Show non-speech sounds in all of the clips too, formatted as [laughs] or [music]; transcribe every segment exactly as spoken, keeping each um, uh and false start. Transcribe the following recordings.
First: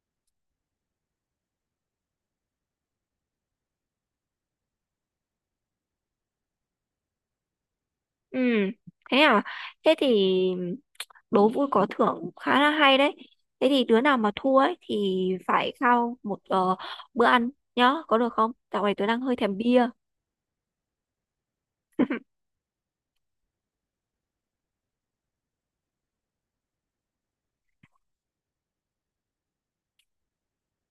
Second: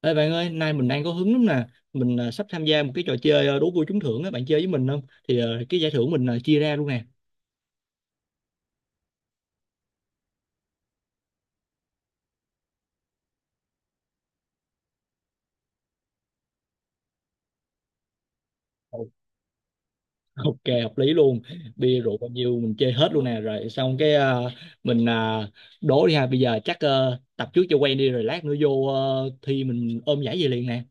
Ê bạn ơi, nay mình đang có hứng lắm nè. Mình à, sắp tham gia một cái trò chơi à, đố vui trúng thưởng á, bạn chơi với mình không? Thì à, cái giải thưởng mình à, chia ra luôn nè. Ừ, thế à? Thế thì đố vui có thưởng khá là hay đấy. Thế thì đứa nào mà thua ấy thì phải khao một ờ, bữa ăn nhá, có được không? Dạo này Ồ, tớ đang hơi thèm bia. [laughs] Ok, hợp lý luôn. Bia rượu bao nhiêu mình chơi hết luôn nè. Rồi xong cái à, mình à, đố đi ha. Bây giờ chắc ờ, tập trước cho quen đi rồi lát nữa vô ờ, thi mình ôm giải về liền nè.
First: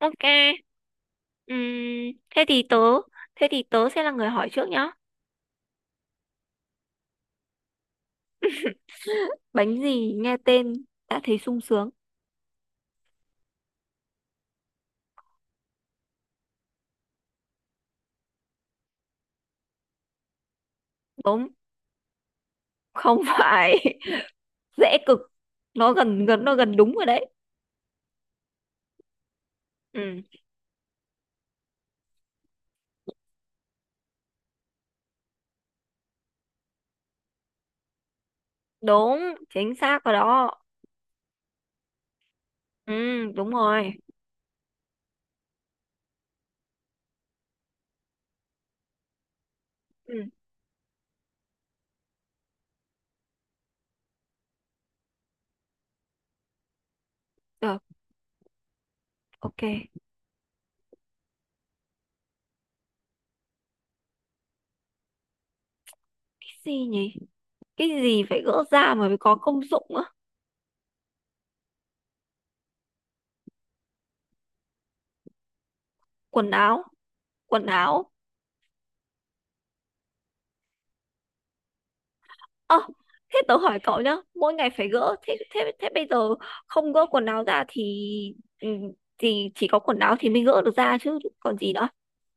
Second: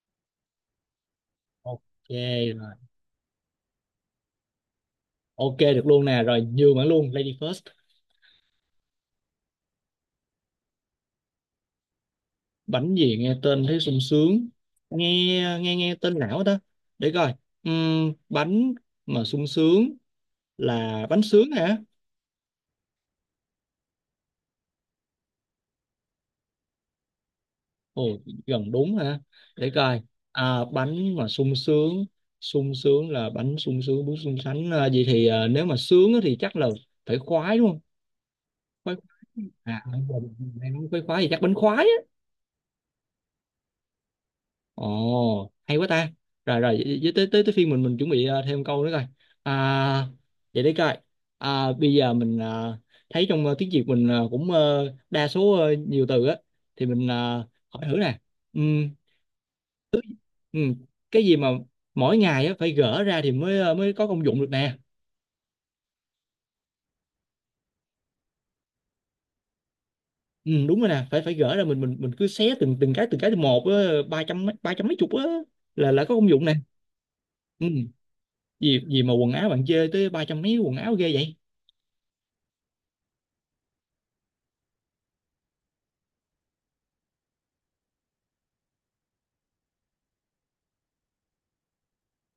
Ok. Ok Ừm, thế thì rồi. tớ, thế thì tớ sẽ là người hỏi trước nhá. Ok được luôn nè. Rồi nhường bạn luôn, Lady First. Bánh gì nghe tên đã thấy sung sướng? Bánh gì nghe tên thấy sung sướng. Nghe nghe nghe tên lão đó. Để coi. Ừm, bánh mà sung sướng là bánh Đúng, sướng hả? không phải. [laughs] Dễ cực. Nó gần gần nó gần đúng rồi đấy. Ồ, gần đúng hả? Để coi. Ừ, À, bánh mà sung sướng, sung sướng là bánh sung sướng, bún sung sánh. À, vậy thì à, nếu mà sướng á thì chắc là phải khoái đúng không? Khoái đúng, khoái. chính À xác rồi không, đó. em nói khoái khoái thì chắc bánh khoái á. Ừ, đúng rồi. Ồ hay quá ta. Rồi rồi với với- tới tới tới phiên mình mình chuẩn bị à, thêm câu nữa coi. À, Ừ, vậy để coi. À, bây giờ mình à, thấy trong à, tiếng Việt mình à, cũng ờ, đa số ờ, nhiều từ á, thì mình à, được, hỏi thử nè. Ừ, ok. Cái ừ. Cái gì mà mỗi ngày á phải gỡ ra thì mới ờ, mới có công dụng được nè? gì nhỉ? Cái gì phải gỡ ra mà mới có công dụng á? Ừ, đúng rồi nè, phải phải gỡ ra, mình mình mình cứ xé từng từng cái, từng cái từng một á, ba trăm mấy- ba trăm mấy chục á là là có công dụng quần nè. áo Ừ. quần áo Gì gì mà quần áo bạn chê tới ba trăm mấy quần áo ghê vậy? Ơ thế tớ hỏi cậu nhá, mỗi ngày phải gỡ, thế thế thế bây giờ không gỡ quần áo ra thì, ừ, thì chỉ có quần áo thì mới gỡ được ra chứ còn gì nữa?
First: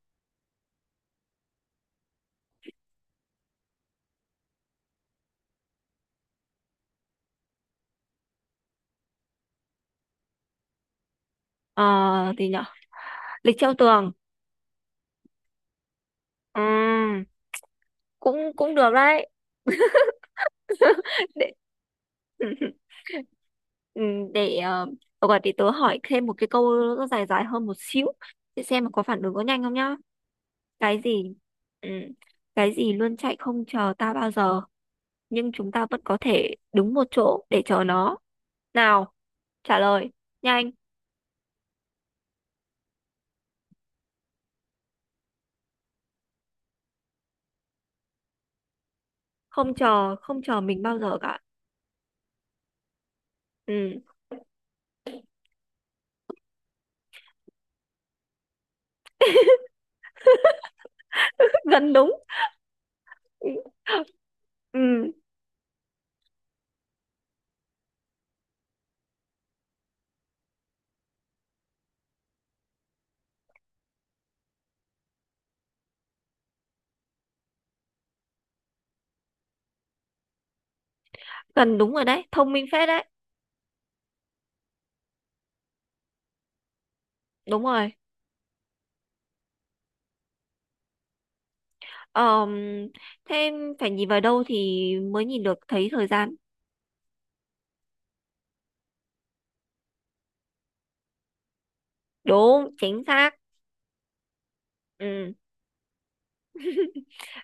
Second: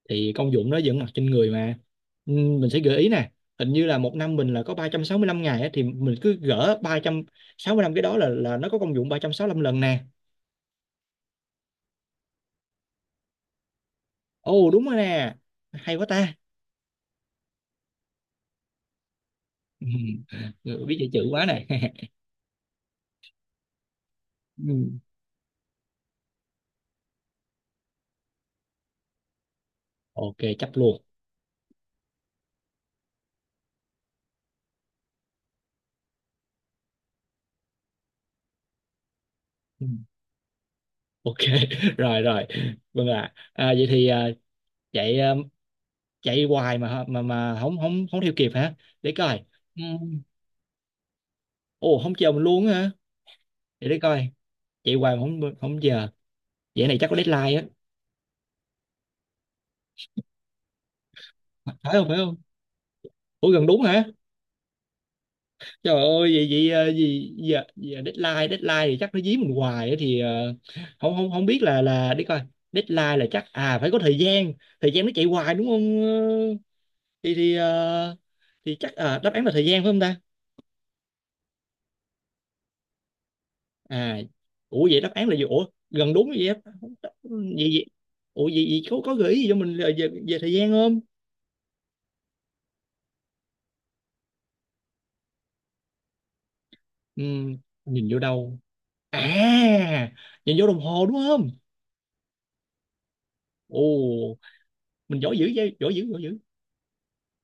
Thì công dụng nó vẫn mặc trên người mà. Ừ, mình sẽ gợi ý nè. Hình như là một năm mình là có ba trăm sáu mươi lăm ngày á, thì mình cứ gỡ ba trăm sáu mươi lăm cái, đó là là nó có công dụng ba trăm sáu mươi lăm lần nè. Ờ thì nhở, lịch treo tường. Ồ đúng rồi nè, hay quá ta. Ừ, cũng cũng được đấy. Ừ. [laughs] Biết chạy chữ [laughs] quá Để nè. [laughs] [laughs] ừ, để Ừ. uh, gọi để tớ hỏi thêm một cái câu, nó dài dài hơn một xíu, để xem mà có phản ứng có nhanh không nhá. Ok chấp luôn. Cái gì, ừ, cái gì luôn chạy không chờ ta bao giờ, nhưng chúng ta vẫn có thể đứng một chỗ để chờ nó nào, trả Ừ. lời nhanh. Ok. [laughs] Rồi rồi. Vâng ạ. À, vậy thì à, chạy à, chạy hoài mà hả- mà mà không không không theo kịp hả? Để coi. Không chờ, Ừm, không chờ mình bao giờ cả. ồ không chờ mình luôn á hả? Để để Ừ, coi, chạy hoài mà không không chờ. Vậy này chắc có deadline á, [laughs] phải gần không đúng. phải không? Ủa Ừ, gần đúng hả? ừ, Trời ơi vậy vậy ờ, gì giờ, giờ deadline, deadline thì chắc nó dí mình hoài á, thì ờ, không không không biết là là đi coi. Deadline là chắc à phải có thời gian, thời gian nó chạy hoài đúng không? Ờ, thì thì ờ, thì chắc à, đáp án là thời gian phải không ta? gần đúng rồi đấy, thông minh phết đấy. À, ủa vậy đáp án là gì? Ủa gần đúng vậy á? Không, đáp- Đúng vậy vậy, rồi. ủa vậy, vậy có có gợi ý gì cho mình là về, về thời gian không? Ờm, Thế phải nhìn vào đâu thì mới nhìn được thấy thời gian? Ừ, nhìn vô đâu? À, nhìn vô đồng hồ đúng không? Đúng chính xác. Ồ mình Ừ. giỏi dữ vậy, giỏi dữ, giỏi dữ.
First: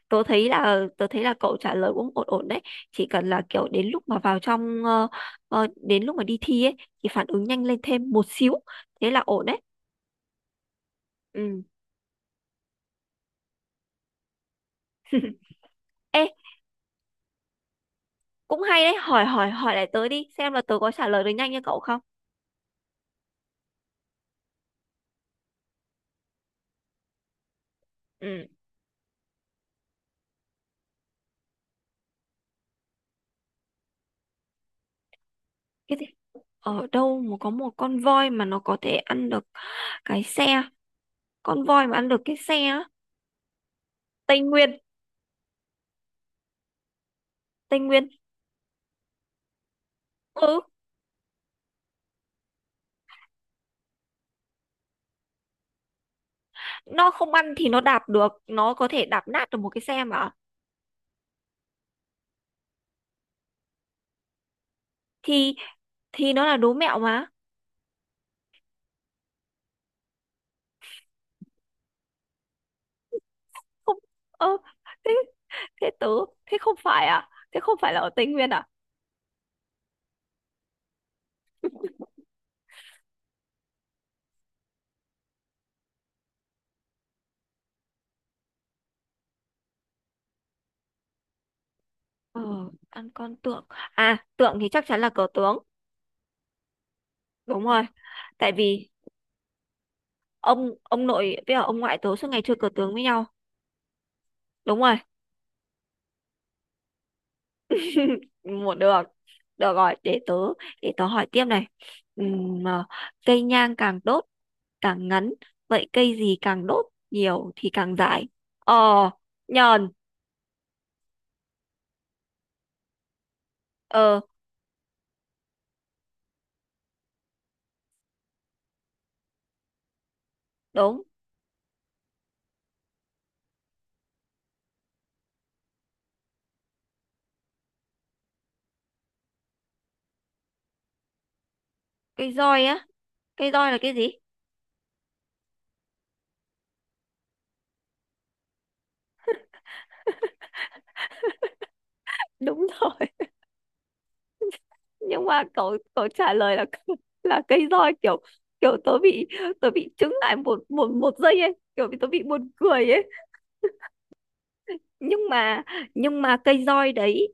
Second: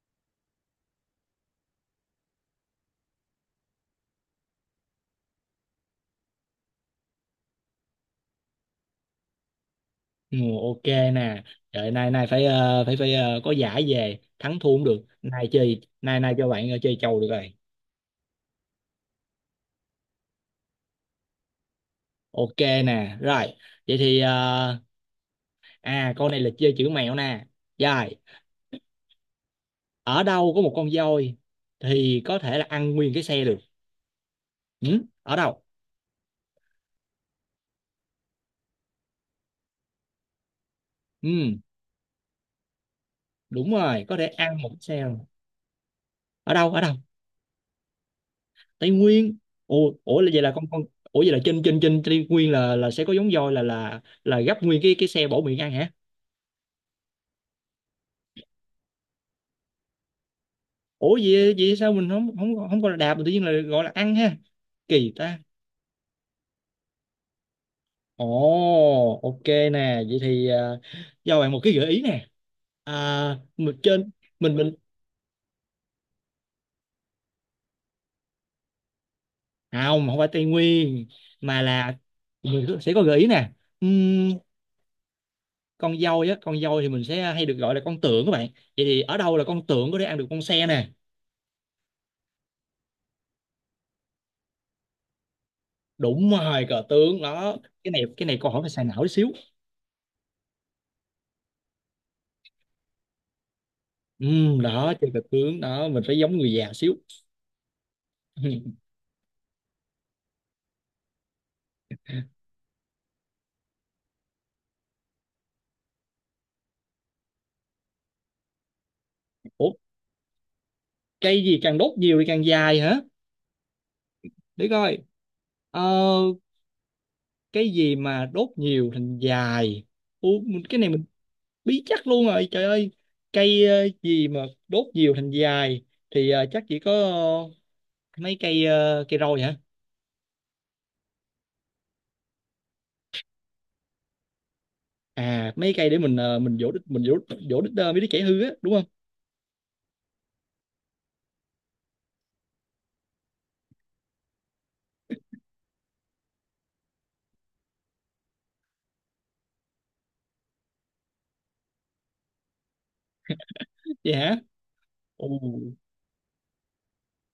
Tớ thấy là, tớ thấy là cậu trả lời cũng ổn ổn đấy, chỉ cần là kiểu đến lúc mà vào trong ờ, ờ, đến lúc mà đi thi ấy thì phản ứng nhanh lên thêm một xíu, thế là ổn đấy. Ừ, ok nè. Ừ. Trời, nay nay phải ờ, phải phải ờ, có giải về, thắng thua cũng được, nay chơi, nay [laughs] Ê, nay cho bạn ờ, chơi chầu được rồi. cũng hay đấy, hỏi hỏi hỏi lại tớ đi xem là tớ có trả lời được nhanh như cậu không. Ok nè rồi. Vậy thì ờ, à con này là chơi chữ mẹo nè. Rồi, Ừ, ở đâu có một con voi thì có thể là ăn nguyên cái xe được? Ừ? Ở đâu? cái gì, ở đâu mà có một con voi mà nó có thể ăn được cái xe? Ừ, Con voi mà ăn được cái xe á? đúng rồi, có thể Tây ăn một cái Nguyên. xe luôn. Ở đâu ở đâu? Tây Nguyên. Tây Nguyên? Ủa ủa là vậy là Ừ, con con ủa vậy là trên trên trên Tây Nguyên là là sẽ có giống voi là là là gấp nguyên cái cái xe bổ miệng ăn hả? nó không ăn thì nó đạp được, nó có thể đạp nát được một cái xe mà. Ủa vậy vậy sao mình không không không gọi là đạp mà tự nhiên là gọi là ăn ha? Kỳ ta. Thì thì nó là đố mẹo mà. Ồ ok nè. Vậy thì à, cho bạn một cái gợi ý nè. À, mình Không, trên, mình ơ, mình thế thế tớ thế không phải à, thế không phải là ở Tây Nguyên à? không, không phải Tây Nguyên, mà là mình có- sẽ có gợi ý nè. Ừm, con dâu á, con dâu thì mình sẽ hay được gọi là con tượng các bạn. Vậy thì ở đâu là con tượng có thể ăn được con xe nè? Ờ, ăn con tượng, à tượng thì chắc chắn là cờ tướng. Đúng rồi cờ tướng đó. Đúng rồi. Cái này cái này câu Tại hỏi phải xài vì não tí xíu. ông ông nội với cả ông ngoại tớ suốt ngày chơi cờ tướng với nhau. Ừm, đúng đó rồi. chơi cờ tướng đó mình phải giống người già xíu. [laughs] Một [laughs] được, được rồi, để tớ, để tớ hỏi tiếp này. Ừm, à, cây nhang càng đốt càng ngắn, vậy cây gì càng đốt nhiều thì càng dài? Ờ Ủa nhờn. cây gì càng đốt nhiều thì càng dài hả? Ờ Để coi. ờ, cái gì mà đốt nhiều thành dài? Ủa, mình- cái này đúng. mình bí chắc luôn rồi trời ơi. Cây ờ, gì mà đốt nhiều thành dài thì ờ, chắc chỉ có ờ, mấy cây ờ, cây roi hả? Cây roi á? Cây roi là cái gì? À mấy cây để mình ờ, mình vỗ đít, mình vỗ vỗ đít ờ, mấy đứa trẻ hư á đúng không? Đúng rồi, nhưng mà cậu cậu trả lời là [laughs] là cây roi, kiểu kiểu tớ bị, tớ bị chững lại một một một giây ấy, kiểu bị, tớ bị buồn cười ấy. Vậy hả? Nhưng Ồ. mà, nhưng mà cây roi đấy,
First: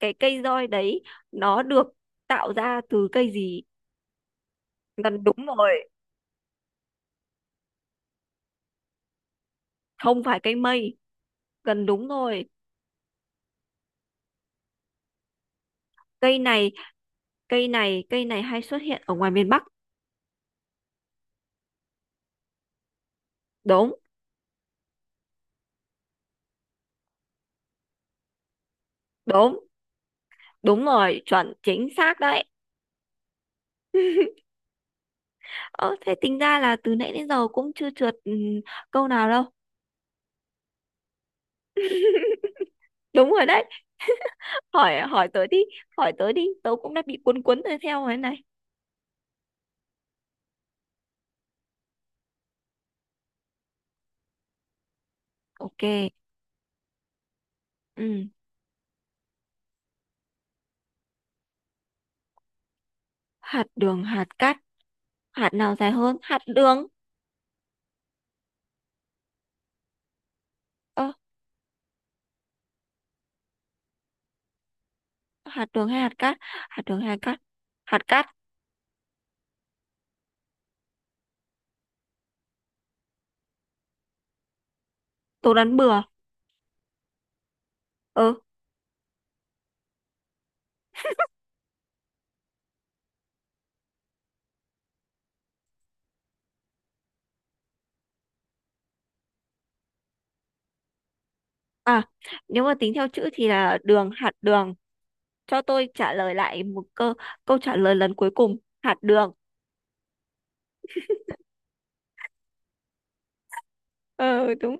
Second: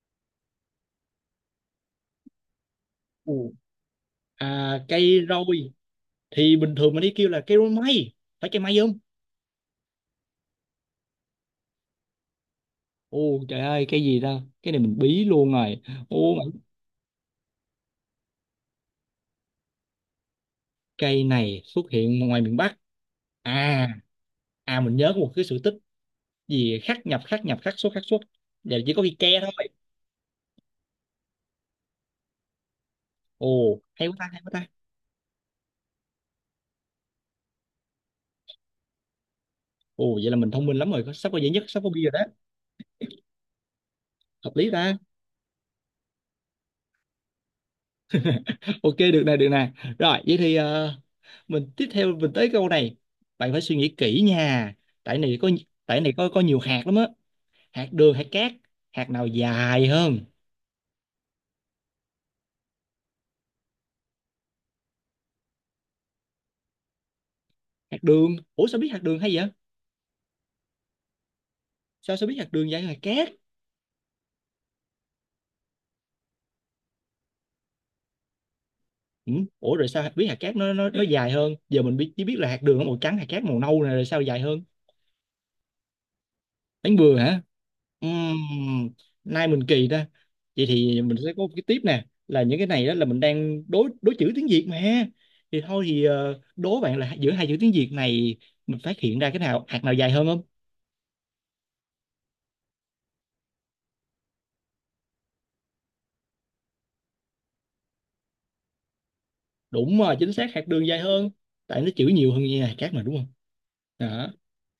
cái cây roi đấy nó được tạo ra từ cây Ồ. gì? À Gần cây đúng roi rồi. thì bình thường mình đi kêu là cây roi mây, phải cây mây không? Không phải cây mây. Gần đúng rồi. Ồ trời ơi cây gì ta, cái này mình bí luôn rồi. Ồ Cây này cây này cây này hay xuất hiện ở ngoài miền Bắc. cây này xuất hiện ngoài miền Bắc? À, Đúng. à mình nhớ có một cái sự tích gì khắc nhập khắc nhập khắc xuất khắc xuất. Giờ chỉ có cây ke đúng thôi. đúng rồi, chuẩn, chính xác đấy. Ồ hay quá ta, hay quá ta. Ờ, thế tính ra là từ nãy đến giờ cũng chưa trượt, ừ, câu nào đâu. Ồ vậy là mình thông minh lắm rồi, sắp có giải nhất, sắp có bi rồi đó. Đúng rồi đấy. Hợp lý ta. Hỏi hỏi tớ đi, hỏi tớ đi, tớ cũng đã bị cuốn cuốn rồi theo thế này. Ok được nè, được nè. Rồi vậy thì ờ, mình tiếp theo, mình tới câu này, bạn phải suy nghĩ kỹ nha. Tại này có tại này Ok. có có nhiều hạt lắm á. Hạt đường, hạt Ừ, cát, hạt nào dài hơn? hạt đường hạt cát, hạt nào dài hơn hạt đường? Hạt đường? Ủa sao biết hạt đường hay vậy? Ờ, Sao sao biết hạt đường dài hơn hạt cát? hạt đường hay hạt cát, hạt đường hay hạt cát, hạt cát. Ừ. Ủa rồi sao biết hạt cát nó nó nó dài hơn? Giờ mình biết chỉ biết là hạt đường nó màu trắng, hạt cát màu nâu này, rồi sao dài hơn? Tớ đoán bừa. Đánh bừa hả? Ờ Ừm, Nay mình kỳ ta. Vậy thì mình sẽ có một cái tiếp nè, là những cái này đó là mình đang đối đối chữ tiếng Việt mà. Thì thôi thì ờ, đố bạn là giữa hai chữ tiếng Việt này mình phát hiện ra cái nào, hạt nào dài hơn không? à, nếu mà tính theo chữ thì là đường, hạt đường. Cho tôi trả lời lại một câu, câu trả lời lần cuối cùng: hạt đường. Đúng rồi, chính xác hạt đường dài hơn. Tại nó chữ nhiều hơn như hạt cát mà đúng không? Đó, Ờ đúng.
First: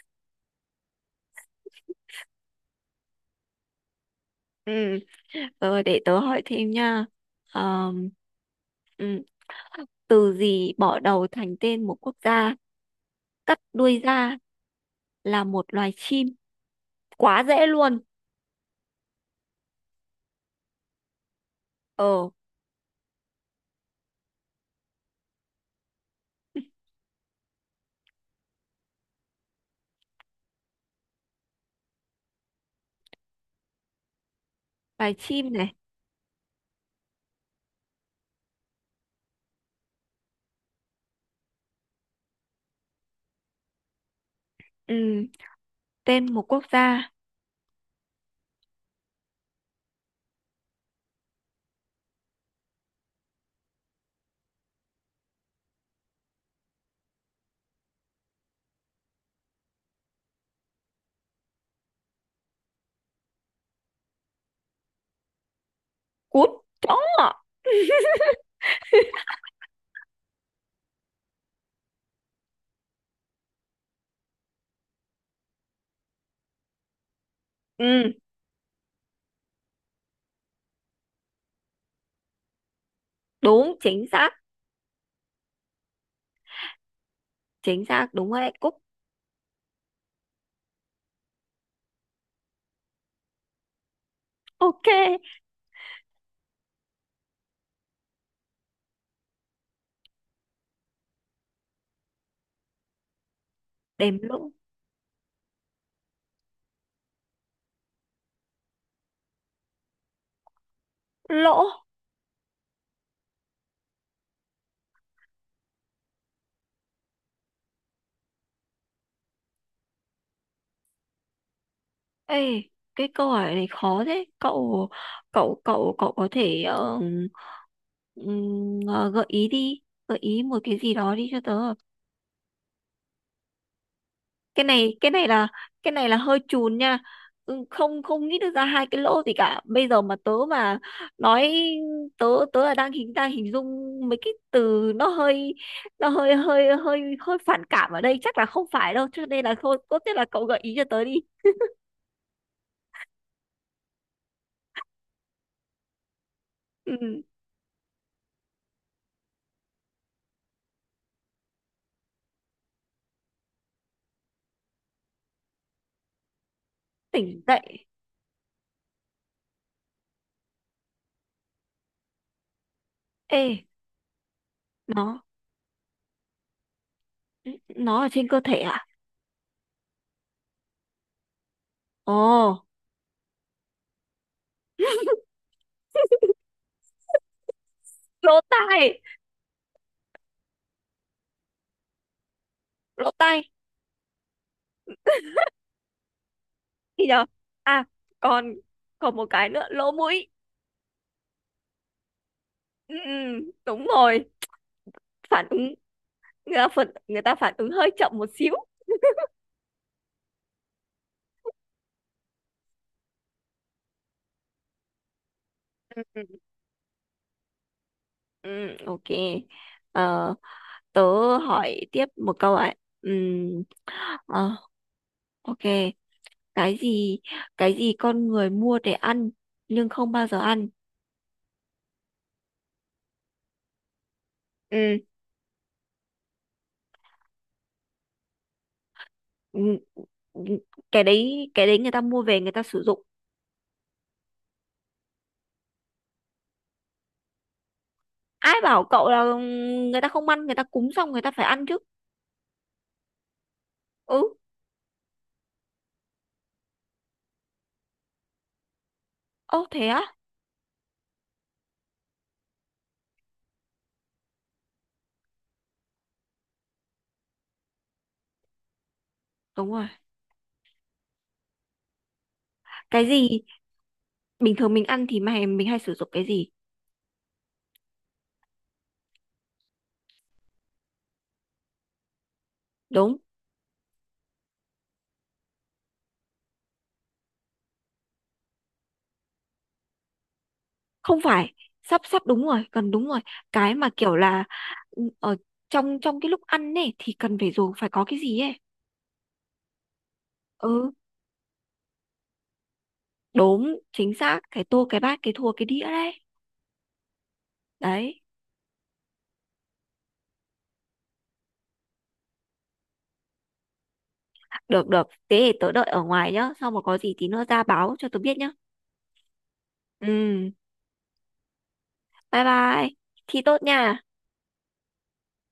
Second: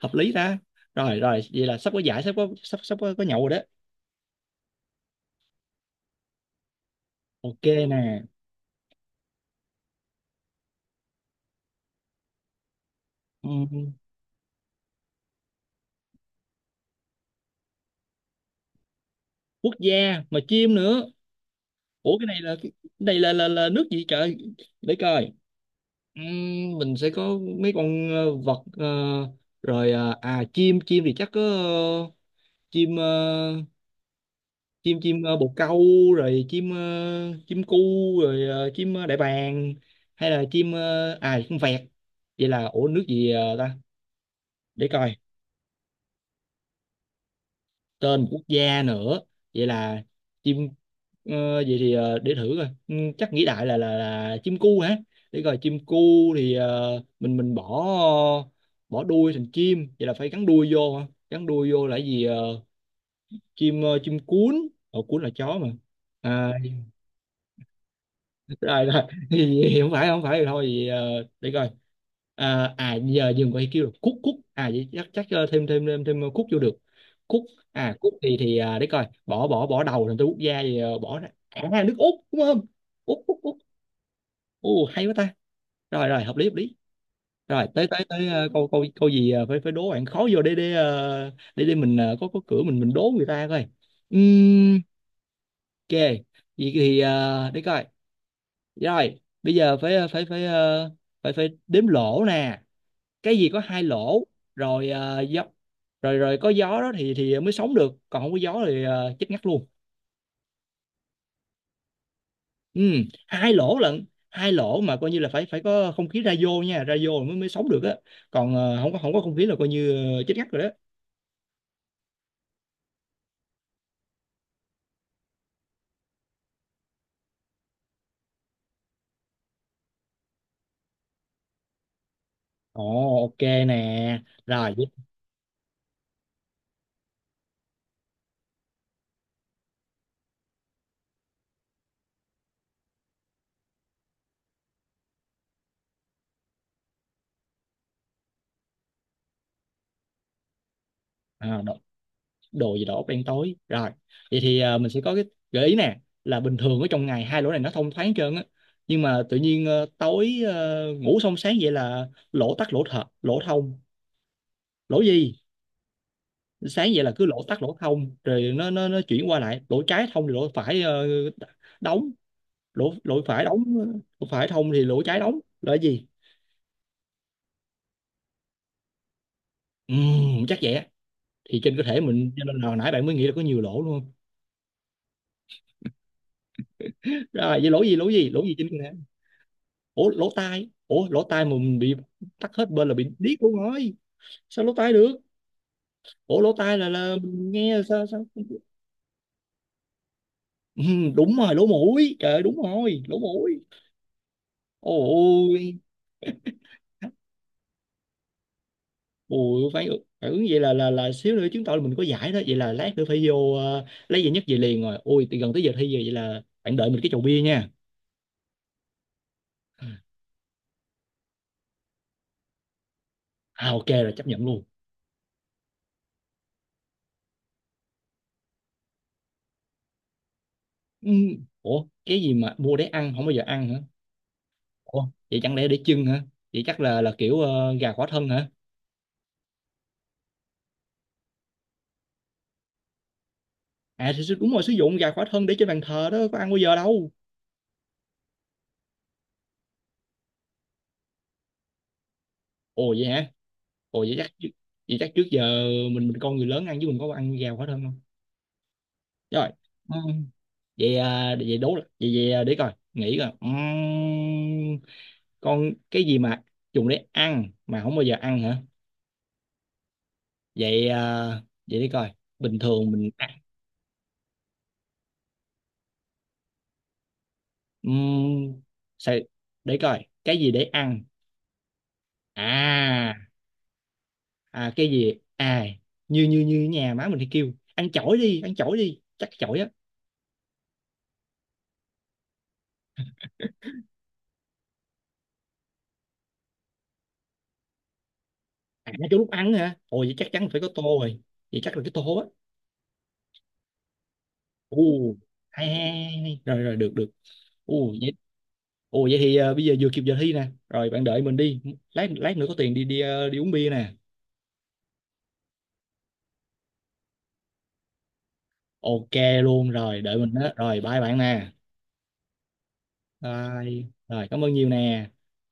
hợp lý ta. Rồi rồi, vậy là sắp có giải, sắp có, sắp sắp có, có nhậu rồi đó. Ừ. Ờ, để tớ hỏi thêm nha. Ok Ờm, nè. ừ. Từ gì bỏ đầu thành tên một quốc gia, Ừ. cắt đuôi ra là một loài chim? Quá dễ luôn. Quốc gia mà chim nữa? Ủa cái Ờ, này là cái này là là, là nước gì trời? Để coi. Ừm, mình sẽ có mấy con ờ, vật ờ, rồi ờ, à chim, chim thì chắc có ờ, chim ờ, chim loài chim ờ, bồ chim này. câu, rồi chim ờ, chim cu, rồi ờ, chim ờ, đại bàng, hay là chim ờ, à chim vẹt. Vậy là ủa nước gì ờ, ta? Để coi. Ừ. Tên một quốc gia. Tên quốc gia nữa? Vậy là chim ờ, vậy thì ờ, để thử coi. Ừ, chắc nghĩ đại là là là chim cu hả, để coi chim cu thì ờ, mình mình bỏ, bỏ đuôi thành chim, vậy là phải gắn đuôi vô hả, gắn đuôi vô là gì? ờ, Chim ờ, chim cuốn, ở cuốn là chó mà. Cút. À, Chó. rồi rồi, [laughs] thì, thì không phải không phải thì thôi thì, ờ, để coi. À, à giờ dừng coi kêu được cút cút, à vậy chắc chắc ờ, thêm thêm thêm thêm cút vô được, cút. À cút Ừ. thì thì à, để coi, bỏ bỏ bỏ đầu thành tôi quốc gia thì ờ, bỏ ra à nước Úc đúng không? Úc Úc Úc. Đúng chính xác. Ồ hay quá ta. Rồi rồi, hợp lý hợp lý. Rồi Chính tới tới xác tới đúng rồi ờ, đấy, câu cúc. câu câu gì ờ, phải phải đố bạn khó vô để để ờ, để để mình ờ, có có cửa, mình mình đố người ta coi. Ừm, Ok. ok. Vậy thì ờ, để coi. Rồi, bây giờ phải ờ, phải phải ờ, phải phải đếm lỗ nè. Cái gì có hai Đếm lỗ, lỗ. rồi ờ, gió, rồi rồi có gió đó thì thì mới sống được, còn không có gió thì ờ, chết ngắt luôn. Lỗ. Ừ, hai lỗ lận, hai lỗ mà coi như là phải phải có không khí ra vô nha, ra vô mới mới sống được á. Còn ờ, không có không có không khí là coi như ờ, chết ngắt rồi đó. Ê, cái câu hỏi này khó thế cậu, cậu cậu cậu có thể ờ, ừm, ờ, gợi ý đi, gợi ý một cái gì đó đi cho tớ. Ồ, ok nè. cái Rồi, này cái này là cái này là hơi chùn nha. Ừ, không, không nghĩ được ra hai cái lỗ gì cả bây giờ mà tớ mà nói. Tớ, tớ là đang hình, đang hình dung mấy cái từ nó hơi, nó hơi hơi hơi hơi phản cảm ở đây, chắc là không phải đâu cho nên là thôi tốt nhất là cậu gợi ý cho tớ đi. à, đồ gì đó đen tối rồi. Vậy thì ờ, mình sẽ có cái gợi ý nè, là bình thường ở trong Ừ, ngày, hai lỗ này nó thông thoáng hết trơn á, nhưng mà tự nhiên ờ, tối ờ, ngủ xong sáng vậy là lỗ tắc lỗ thật lỗ thông, lỗ gì, sáng vậy là cứ tỉnh lỗ tắc lỗ dậy. thông, rồi nó nó nó chuyển qua lại, lỗ trái thông thì lỗ phải ờ, đóng, lỗ lỗ Ê, phải đóng ờ, lỗ phải thông thì lỗ trái nó đóng, là cái gì? nó ở trên cơ thể à? Ừm, chắc vậy á, thì trên cơ thể mình, cho nên Ồ, là hồi nãy bạn mới nghĩ là có nhiều lỗ luôn. Rồi vậy lỗ gì, lỗ gì lỗ lỗ gì trên cơ thể? tai. Ủa lỗ tai? Ủa lỗ tai mà mình bị tắc hết bên là bị Lỗ điếc tai. luôn rồi, sao lỗ tai được? Ủa lỗ tai là Thì là nhờ mình nghe là à, sao sao? còn, còn một cái nữa, lỗ mũi. Ừ, đúng rồi lỗ mũi, trời ơi, đúng Ừ, rồi ừ, lỗ mũi. đúng rồi. Phản Ôi, ứng, người ta phản người ta phản ứng hơi chậm một xíu. ôi phải, phải ứng vậy là là là xíu nữa chứng tỏ là mình có giải đó, vậy là lát nữa phải vô ờ, lấy giải nhất về liền rồi, ôi thì gần tới giờ thi rồi, Ừ, vậy ừ. là bạn đợi mình cái chầu bia nha. Ừ, ok. Ờ, tớ hỏi tiếp một câu ạ. Ừm, À ok rồi chấp nhận ờ, luôn. ok. Cái gì, cái gì con người mua để ăn nhưng không bao giờ ăn? Ừ. Ủa cái gì mà mua để ăn không bao giờ ăn hả? Ừm, Ủa vậy chẳng lẽ để chưng hả? Vậy chắc là là kiểu ờ, gà khỏa thân hả? ừm, ừm, cái đấy, cái đấy người ta mua về người ta sử dụng. À thì đúng rồi, sử dụng gà khỏa thân để trên bàn thờ đó có ăn bao giờ đâu. Ai bảo cậu là người ta không ăn, người ta cúng xong người ta phải ăn chứ. Ồ vậy hả? Ồ vậy chắc Ừ. trước- vậy chắc trước giờ mình mình con người lớn ăn chứ mình có ăn gà khỏa thân không? Rồi. Ô thế Ừ. á. Vậy à, vậy đố lại. Vậy vậy à, để coi, nghĩ coi. Ừm, con cái gì mà dùng để ăn mà không bao giờ ăn hả? Đúng rồi. Vậy à, vậy để coi. Bình thường Cái mình ăn. gì, bình thường mình ăn thì mà mình hay sử dụng cái gì? Ừm, sao để coi cái gì để ăn? À, Đúng. à, cái gì à, như như như nhà má mình thì kêu ăn chổi đi, ăn chổi đi, chắc chổi á. Không phải, sắp, sắp đúng rồi, cần đúng rồi. Cái mà kiểu là, ừ, ở trong trong cái lúc ăn ấy thì cần phải dùng, phải có cái gì ấy. À cái lúc ăn hả? Ôi vậy chắc chắn phải có tô Ừ, rồi, vậy chắc là cái tô á. đúng chính xác, cái tô, cái Ù, bát, cái thua, cái hay, hay, đĩa hay, đấy. hay. Rồi rồi được được. Ù vậy, Đấy, ù vậy thì ờ, bây giờ vừa kịp giờ thi nè, rồi bạn đợi mình đi, lát lát nữa có tiền đi, đi ờ, đi uống bia nè. được được, thế thì tớ đợi ở ngoài nhá, xong mà có gì tí nữa ra báo cho tớ biết nhá. Ok luôn rồi, đợi mình đó, Ừ. rồi bye bạn nè. Bye bye. Thi tốt nha. Bye. Rồi cảm ơn nhiều nè.